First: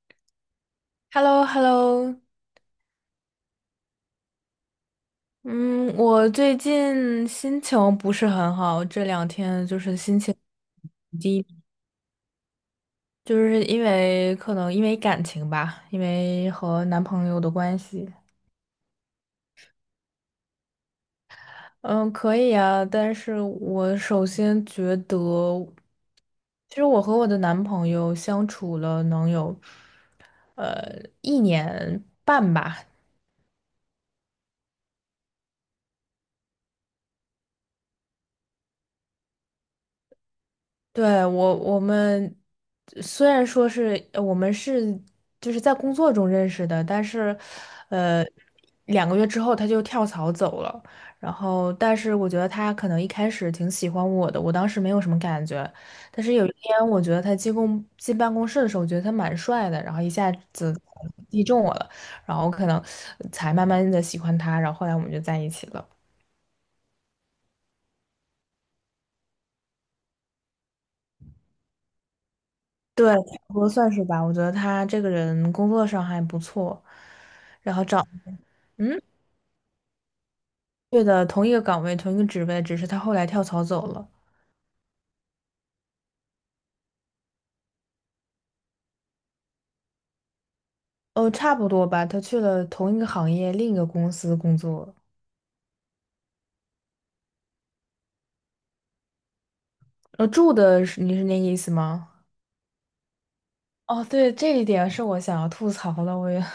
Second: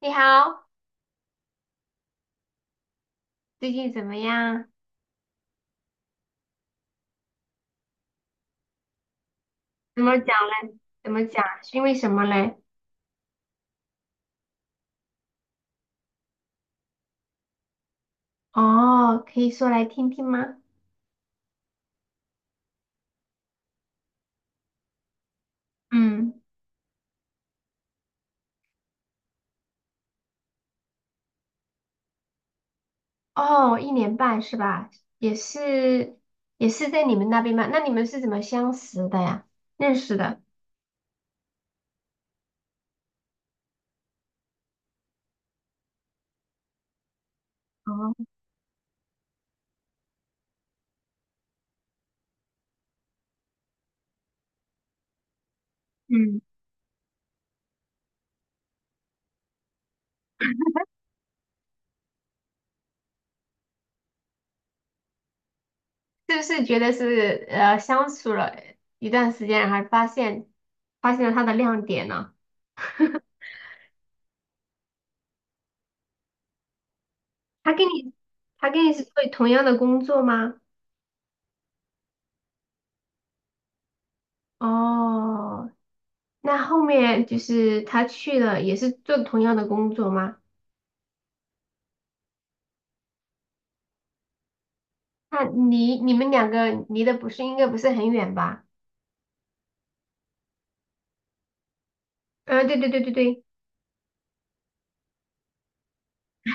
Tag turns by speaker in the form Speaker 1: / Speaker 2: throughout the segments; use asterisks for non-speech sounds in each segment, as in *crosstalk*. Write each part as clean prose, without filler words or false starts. Speaker 1: 你好，
Speaker 2: h e l l o hello
Speaker 1: 最近怎么样？
Speaker 2: 嗯，我最近心情不是很好，这两天就是
Speaker 1: 怎么
Speaker 2: 心
Speaker 1: 讲
Speaker 2: 情
Speaker 1: 嘞？怎么讲？
Speaker 2: 低，
Speaker 1: 是因为什么嘞？
Speaker 2: 就是因为可能因为感情吧，因为和男朋友的关系。
Speaker 1: 哦，可以说来听听吗？
Speaker 2: 嗯，可以啊，但是我首先觉得，
Speaker 1: 嗯，
Speaker 2: 其实我和我的男朋友相处了能有，呃，一年半吧。
Speaker 1: 哦，一年半是吧？也是，也是在你们那边吗？那你们是怎么相识的呀？认识的？
Speaker 2: 对，我们虽然说是我们是就是在工作中认识的，但是呃
Speaker 1: 哦，
Speaker 2: 2个月之后他就跳槽走了。然后，但是我觉得他可能一开始挺喜欢我的，我当时没有什么感觉。但是
Speaker 1: 嗯，
Speaker 2: 有一天，我觉得他进办公室的时候，我觉得他蛮帅的，然后一下子击中我了，然后可能才慢慢的喜欢他，然后后来我们就在一起了。
Speaker 1: 是不是觉得是相处了一段时间，然后发现了他的亮点呢？
Speaker 2: 对，差
Speaker 1: *laughs*
Speaker 2: 不多算是吧。我觉得他这个人工作上还不错。
Speaker 1: 他跟你他跟你
Speaker 2: 嗯。
Speaker 1: 是做同样的工作吗？
Speaker 2: 对的，同一个岗位，同一个职位，只是他后来跳槽走了。
Speaker 1: 哦。那后面就是他去了，也是做同样的工作吗？
Speaker 2: 差不多吧，他去了同一个行业，另一个公司工作。
Speaker 1: 那离你们两个离的不是应该不是很远吧？
Speaker 2: 住的是你是那个意思吗？
Speaker 1: 嗯，对对对对对，
Speaker 2: 哦，对，这一点是我想要吐槽的，我也 *laughs*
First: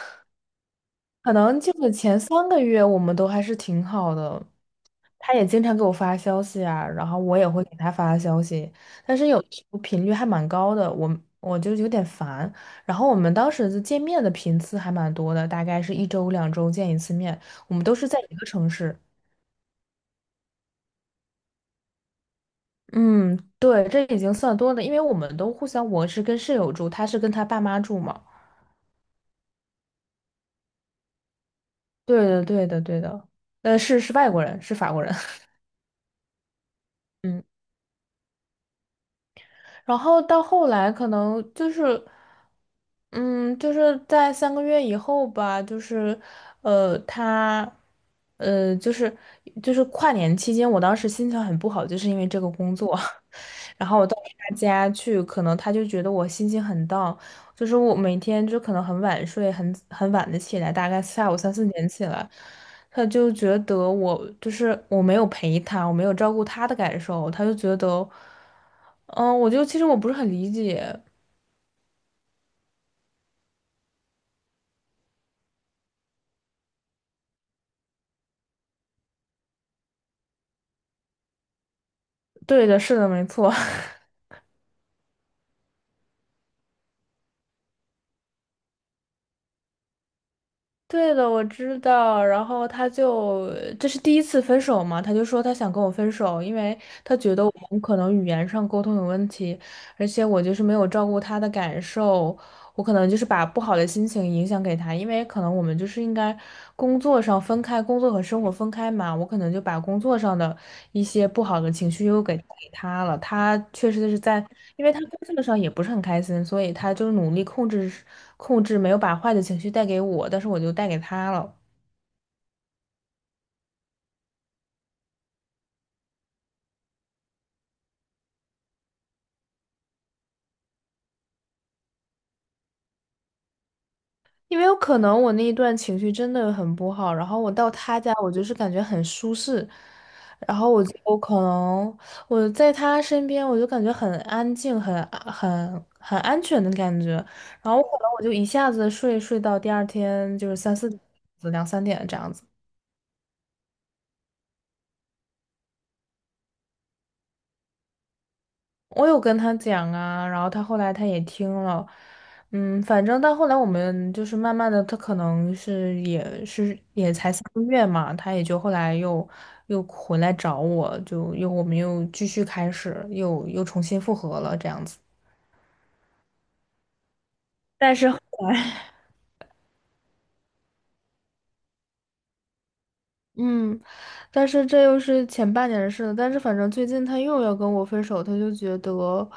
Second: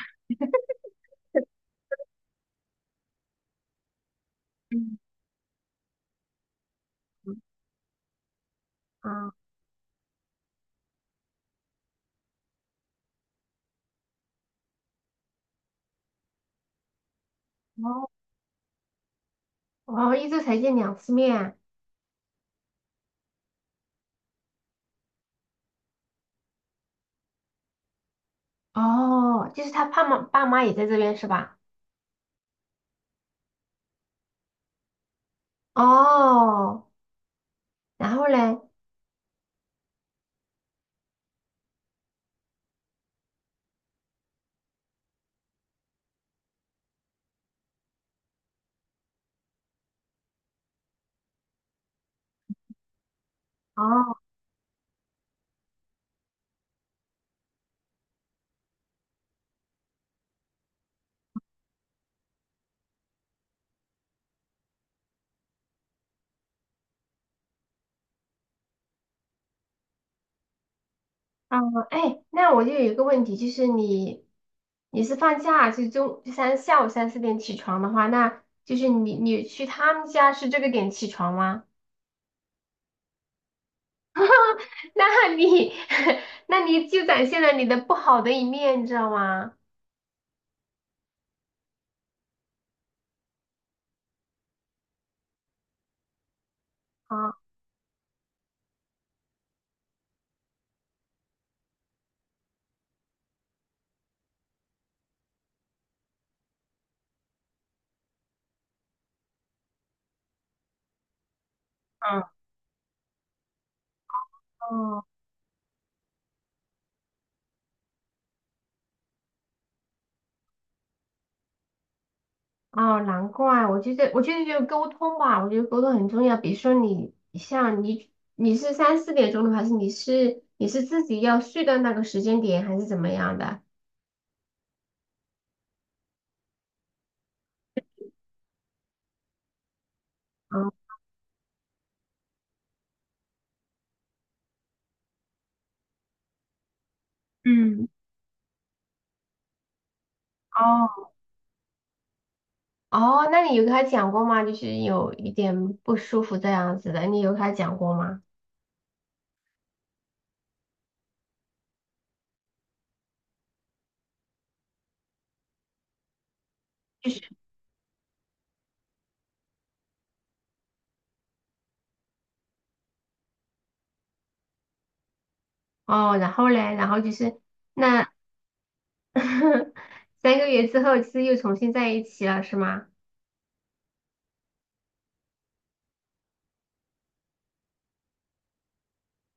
Speaker 2: 可能就是前3个月我们都还是挺好的，
Speaker 1: 嗯，
Speaker 2: 他也经常给我发消息啊，然后我也会给他发消息，但是
Speaker 1: 啊，
Speaker 2: 有时候频率还蛮高的，我就有点烦。然后我们当时就见面的频次还蛮多的，大概是一周两周见一次面，我们都是
Speaker 1: 哦，
Speaker 2: 在一个城市。
Speaker 1: 哦，一周才见两次面，
Speaker 2: 嗯，对，这已经算多的，因为我们都互相，我是跟室友住，他是跟他爸妈住嘛。
Speaker 1: 哦，就是他爸妈也在这边是吧？
Speaker 2: 对的，对的，对的。是是外国人，是法国人。
Speaker 1: 哦，
Speaker 2: *laughs* 嗯。
Speaker 1: 然后嘞，
Speaker 2: 然后到后来可能就是，嗯，就是在三个月以后吧，就是，呃，他，就是跨年期间，我当时心情很不好，就是因为这个工作，*laughs* 然后我
Speaker 1: 哦，
Speaker 2: 到他家去，可能他就觉得我心情很 down,就是我每天就可能很晚睡，很晚的起来，大概下午三四点起来，他就觉得我就是我没有陪他，我没有照顾他的感受，他就觉得，嗯，我就其实我不是很理解。
Speaker 1: 啊，哎，那我就有一个问题，就是你是放假是中就三下午三四点起床的话，那就是你去他们家是这个点起床吗？
Speaker 2: 对的，是的，没错，
Speaker 1: 那你 *laughs* 那你就展现了你的不好的一面，你知道吗？
Speaker 2: *laughs* 对的，我知道。然后他就这是第一次分手嘛，他就说他想跟我分手，因为他觉
Speaker 1: 啊，
Speaker 2: 得我们可能语言上沟通有问题，而且我就是没有照顾他的感受。我可能就是把不好的心情影响给他，因为可能我们就是应该工作上分开，工作和生活分开嘛。我可能就把工作上的一些不好的情绪又
Speaker 1: 嗯，
Speaker 2: 给他了。他确实是在，因为他
Speaker 1: 哦
Speaker 2: 工作上也不是很开心，所以他就努力控制控制，没有把坏的情绪带给我，但是我就带给他了。
Speaker 1: 哦，难怪，我觉得就沟通吧，我觉得沟通很重要。比如说你像你是三四点钟的，还是你是自己要睡到那个时间点，还是怎么样的？
Speaker 2: 因为有可能我那一段情绪真的很不好，然后我到他家，我就是感觉很舒适，然后
Speaker 1: 嗯
Speaker 2: 我就我可能我在他身边，我就感觉很安静，很安全的感觉，然后我
Speaker 1: 嗯，
Speaker 2: 可能我就一下子睡到第二天就是三
Speaker 1: 哦，
Speaker 2: 四点两三点这样子。
Speaker 1: 哦，那你有跟他讲过吗？就是有一点不舒服这样子的，你有跟他讲过吗？
Speaker 2: 我有跟他讲啊，然后他后来他也听了，反正到后来我们就是慢慢的，他可能是也是
Speaker 1: 就
Speaker 2: 也
Speaker 1: 是
Speaker 2: 才三个月嘛，他也就后来又回来找我，就又我们又继续开始，又重新复合了这样子。
Speaker 1: 哦，然后嘞，然后就是
Speaker 2: 但是
Speaker 1: 那
Speaker 2: 后来，
Speaker 1: *laughs* 三个月之后，是又重新在一起了，是吗？
Speaker 2: 嗯，但是这又是前半年的事了。但是反正最近他又要跟我分手，他就觉得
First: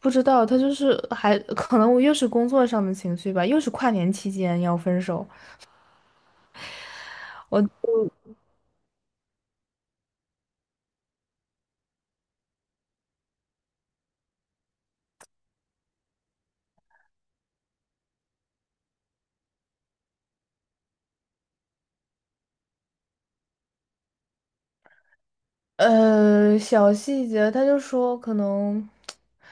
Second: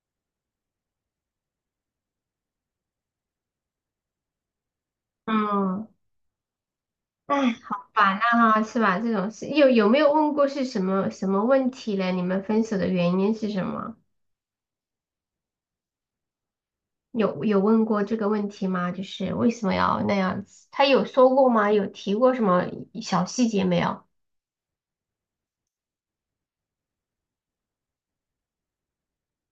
Speaker 2: 不知道，他就是还可能我又是工作上的情绪吧，又是跨年期间要分手。
Speaker 1: 嗯，哎，
Speaker 2: 我
Speaker 1: 好烦呐哈，是吧？这种事有没有问过是什么问题嘞？你们分手的原因是什么？有问过这个问题吗？就是为什么要那样子？他有说过吗？有提过什么小细节没有？
Speaker 2: 小细节，他就说可能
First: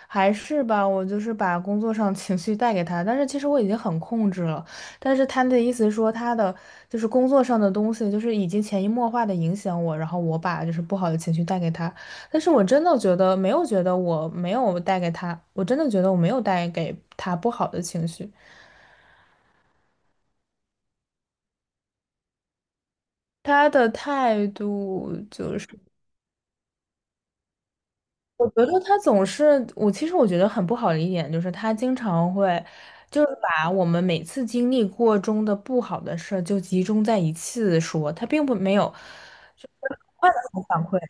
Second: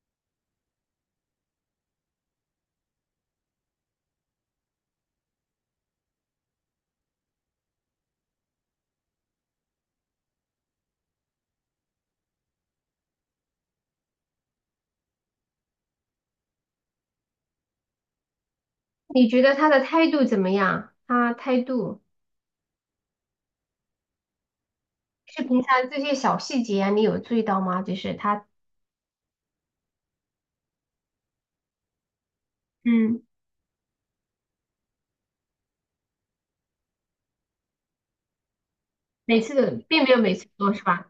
Speaker 2: 还是吧，我就是把工作上情绪带给他，但是其实我已经很控制了。但是他的意思是说，他的就是工作上的东西，就是已经潜移默化的影响我，然后我把就是不好的情绪带给他。但是我真的觉得没有觉得我没有带给他，我真的觉得我没有带给他不好的情绪。
Speaker 1: 你觉得他的态度怎么样？他态度
Speaker 2: 他的态度。
Speaker 1: 就是
Speaker 2: 就
Speaker 1: 平
Speaker 2: 是。
Speaker 1: 常这些小细节啊，你有注意到吗？就是他，
Speaker 2: 我觉得他总是，我其实我觉得很不好的一点就是他经常会，
Speaker 1: 嗯，
Speaker 2: 就是把我们每次经历过中的不好的事儿就集中在一次说，他并不没有
Speaker 1: 每次都并没有
Speaker 2: 换
Speaker 1: 每
Speaker 2: 一
Speaker 1: 次
Speaker 2: 种
Speaker 1: 说，是
Speaker 2: 反馈，
Speaker 1: 吧？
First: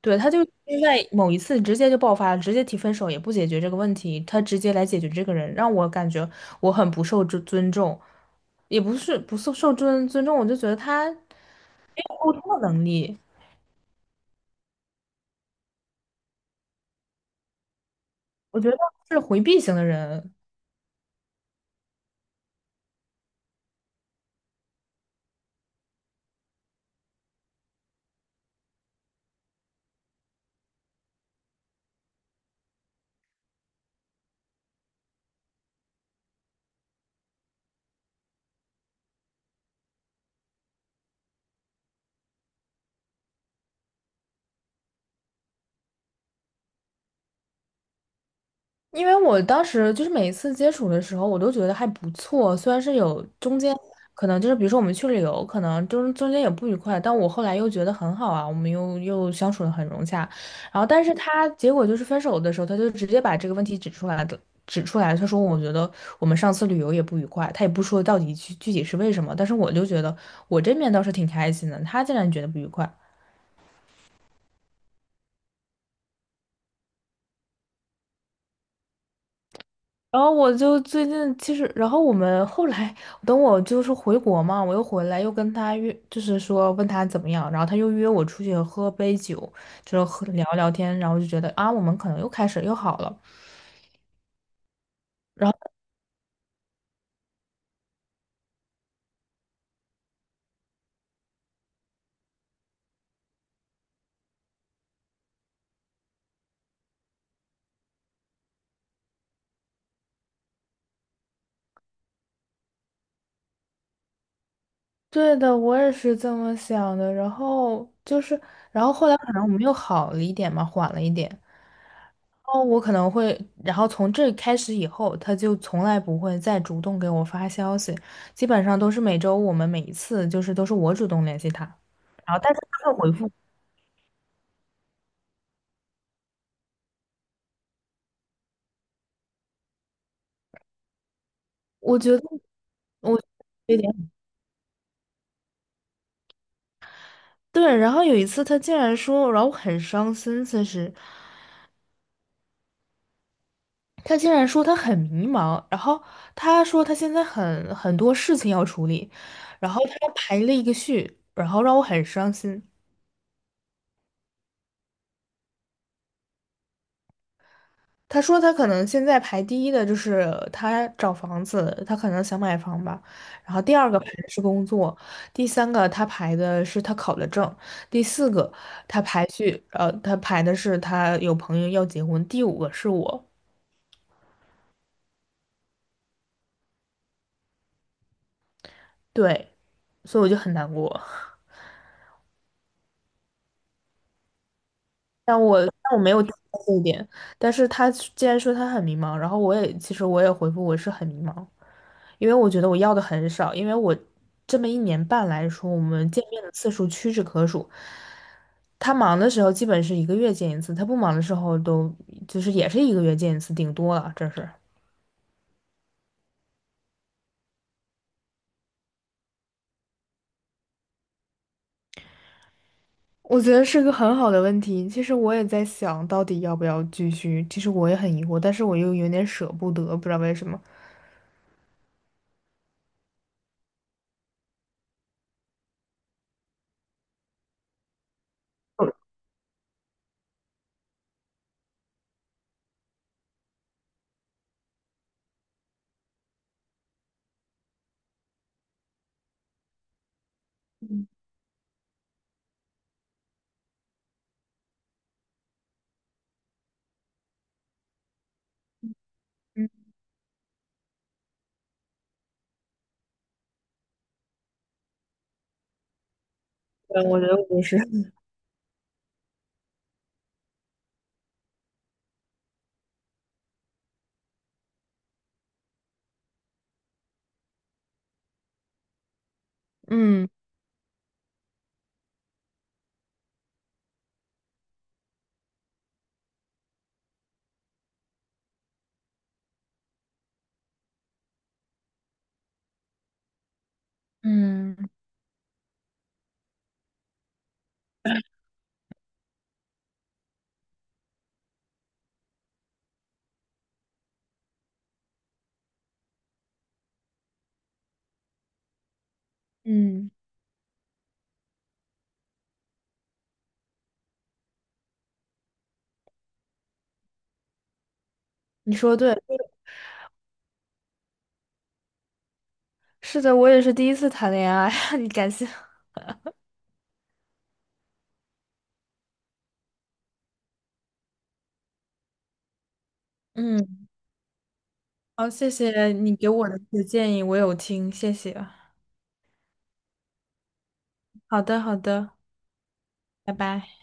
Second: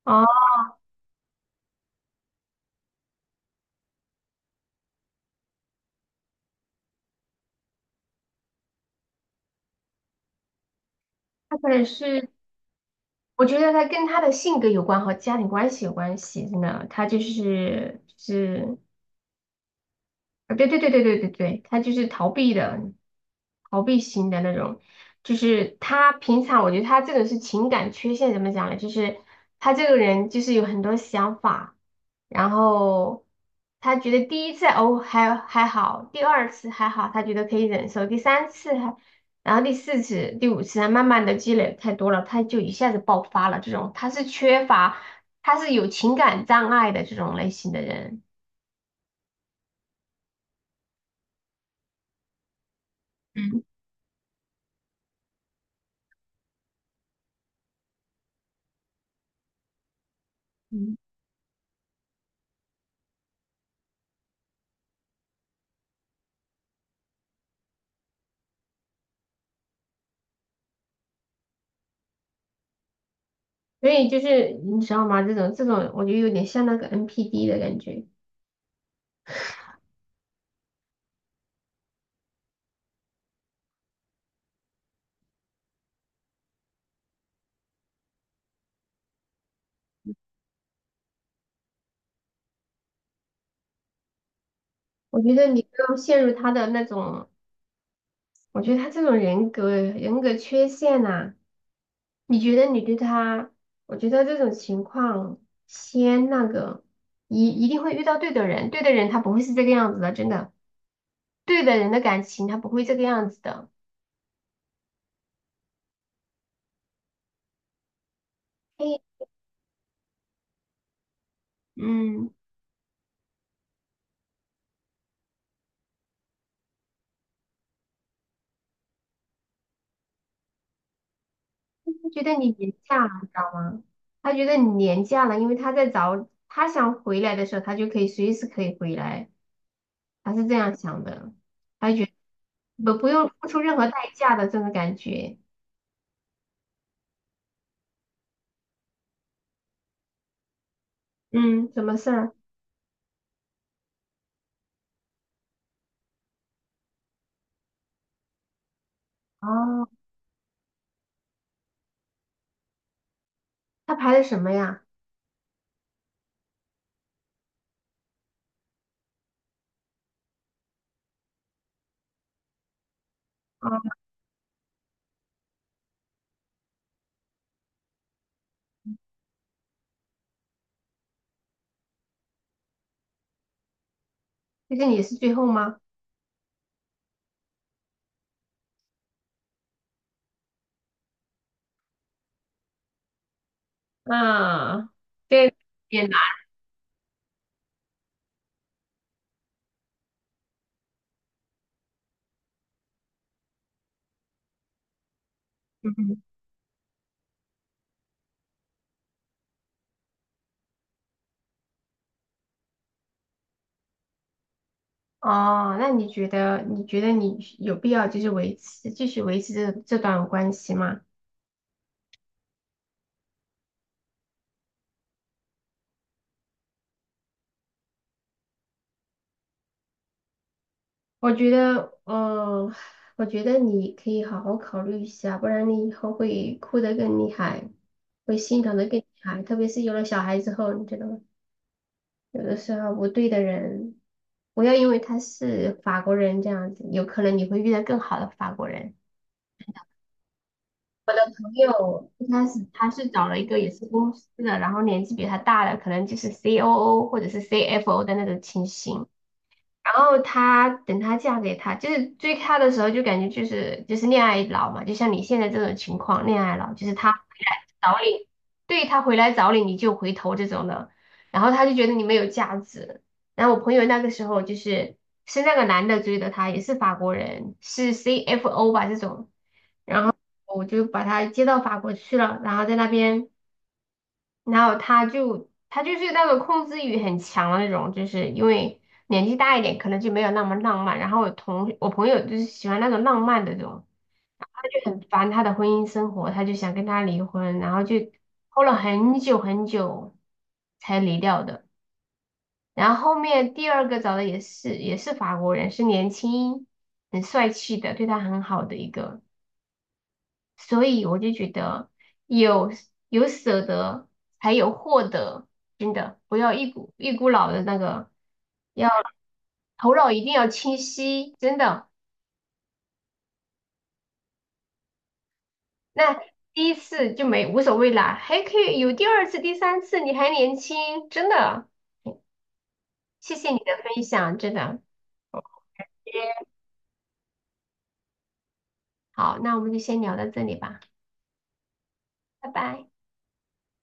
Speaker 2: 对，
Speaker 1: 哦，
Speaker 2: 他就在某一次直接就爆发了，直接提分手也不解决这个问题，他直接来解决这个人，让我感觉我很不受尊重，也不是不受尊重，我就觉得他
Speaker 1: 他可能是。
Speaker 2: 沟通的能力，
Speaker 1: 我觉得他跟他的性格有关和家庭关系有关系，真的，他就是就
Speaker 2: 我觉得
Speaker 1: 是，
Speaker 2: 是回避型的人，
Speaker 1: 啊，对对对对对对对，他就是逃避的，逃避型的那种。就是他平常，我觉得他这个是情感缺陷，怎么讲呢？就是他这个人就是有很多想法，然后他觉得第一次还好，第二次还好，他觉得可以忍受，第三次还，然后第四次、第五次啊，他慢慢的积累太多了，他就一下子爆发了。这种他是缺乏，他是有情感障碍的这种类型的人。
Speaker 2: 因为我当时就是每一次接触的时候，我都觉得还不错，虽然是有中
Speaker 1: 嗯
Speaker 2: 间可能就是比如说我们去旅游，可能中间有不愉快，但我后来又觉得很好啊，我们又相处的很融洽。然后，
Speaker 1: 嗯。
Speaker 2: 但是他结果就是分手的时候，他就直接把这个问题指出来的，指出来，他说我觉得我们上次旅游也不愉快，他也不说到底体是为什么，但是我就觉得我这面倒是挺开心的，他竟然觉得不愉快。
Speaker 1: 所以就是你知道吗？这种，我觉得有点像那个 NPD 的感觉。
Speaker 2: 然后我就最近其实，然后我们后来等我就是回国嘛，我又回来又跟他约，就是说问他怎么样，然后他又约我出去喝杯酒，就是喝聊聊天，然后就觉得啊，我们可能又开始又好了。
Speaker 1: 我觉得你不要陷入他的那种，我觉得他这种人格缺陷呐、你觉得你对他，我觉得这种情况先那个，一定会遇到对的人，对的人他不会是这个样子的，真的，对的人的感情他不会这个样子的。
Speaker 2: 对的，我也是这么想的。然后就是，然
Speaker 1: 嘿，
Speaker 2: 后后来可能我们又好了一点嘛，缓了一点。
Speaker 1: 嗯，
Speaker 2: 然后我可能会，然后从这开始以后，他就从来不会再主动给我发消息，基本上都是每周我们每一次就是都是我主动联系他，
Speaker 1: 他觉得
Speaker 2: 然后
Speaker 1: 你
Speaker 2: 但是
Speaker 1: 廉
Speaker 2: 他
Speaker 1: 价了，
Speaker 2: 会回
Speaker 1: 你
Speaker 2: 复。
Speaker 1: 知道吗？他觉得你廉价了，因为他在找他想回来的时候，他就可以随时可以回来。他是这样想的，他
Speaker 2: 我
Speaker 1: 觉
Speaker 2: 觉
Speaker 1: 得
Speaker 2: 得
Speaker 1: 不不
Speaker 2: 我
Speaker 1: 用付出任
Speaker 2: 有
Speaker 1: 何代
Speaker 2: 点
Speaker 1: 价的这种感觉。
Speaker 2: 对，然后有一次他竟然说，然后我很伤心，其实。
Speaker 1: 嗯，什么事儿？
Speaker 2: 他竟然说他很迷茫，然后他说他现在很多事情要处理，然后
Speaker 1: 哦，
Speaker 2: 他排了一个序，然后让我很伤心。
Speaker 1: 他排的什么呀？
Speaker 2: 他说他可能现在排第一的就是他找房子，他可能想买房吧，然后第二
Speaker 1: 哦，
Speaker 2: 个排的是工作，第三个他排的是他考的证，第四个他排序，他排的是他有朋友要结婚，第五个是我，
Speaker 1: 就是你是最后吗？
Speaker 2: 对，所以我就很难过。
Speaker 1: 啊，
Speaker 2: 但
Speaker 1: 对，
Speaker 2: 我但我
Speaker 1: 也
Speaker 2: 没
Speaker 1: 难。
Speaker 2: 有提到这一点，但是他既然说他很迷茫，然后我也其实我也回复我是很迷茫，因为我觉得我要的很少，因为我这么一年半来说，我们
Speaker 1: 嗯，
Speaker 2: 见面的次数屈指可数。他忙的时候基本是一个月见一次，他不忙的时候都就是也是一个月见一次，顶多了，这是。
Speaker 1: 哦，那你觉得你有必要就是继续维持这段关系吗？
Speaker 2: 我觉得是个很好的问题。其实我也在想，到底要不要继续。其实我也很疑惑，但是我又有点舍不得，不知道为什么。
Speaker 1: 我觉得，嗯、我觉得你可以好好考虑一下，不然你以后会哭得更厉害，会心疼得更厉害，特别是有了小孩之后，你知道吗？有的时候不对的人，不要因为他是法国人这样子，有可能你会遇到更好的法国人。朋友一开始他是找了一个也是公司的，然后年纪比他大的，可能就是 COO 或者是 CFO 的那种情形。
Speaker 2: 嗯，
Speaker 1: 然后她等她嫁给他，就是追他的时候就感觉就是恋爱脑嘛，就像你现在这种情况，恋爱脑就是
Speaker 2: 对
Speaker 1: 他回
Speaker 2: 我觉得我
Speaker 1: 来
Speaker 2: 也是。
Speaker 1: 找你，对他回来找你你就回头这种的，然后他就觉得你没有价值。然后我朋友那个时候就是是那个男的追的他，也是法国人，是 CFO 吧这种，
Speaker 2: 嗯。
Speaker 1: 我就把他接到法国去了，然后在那边。然后他就是那种控制欲很强的那种，就是因为年纪大一点，可能就没有那么浪漫。然后我同我朋友就是喜欢那种浪漫的这种，他
Speaker 2: 嗯。
Speaker 1: 就很烦他的婚姻生活，他就想跟他离婚，然后就拖了很久才离掉的。然后后面第二个找的也是法国人，是年轻很帅气的，对他很好的一个。
Speaker 2: 嗯，
Speaker 1: 所以我就觉得有有舍得才有获得，真的不要一股脑的那个，
Speaker 2: 你
Speaker 1: 要
Speaker 2: 说对，这个
Speaker 1: 头脑一定要清晰，真的。
Speaker 2: 是的，我也是第一次谈恋爱，*laughs* 你感谢。
Speaker 1: 那第一次就没无所谓啦，还可以有第二次、第三次，你还年轻，真的。谢谢你的
Speaker 2: 嗯，
Speaker 1: 分享，真的。
Speaker 2: 好，谢谢你给我的这些建议，我有听，谢谢。
Speaker 1: 好，那我们就先聊到这里吧，
Speaker 2: 好的，好的，
Speaker 1: 拜拜。
Speaker 2: 拜拜。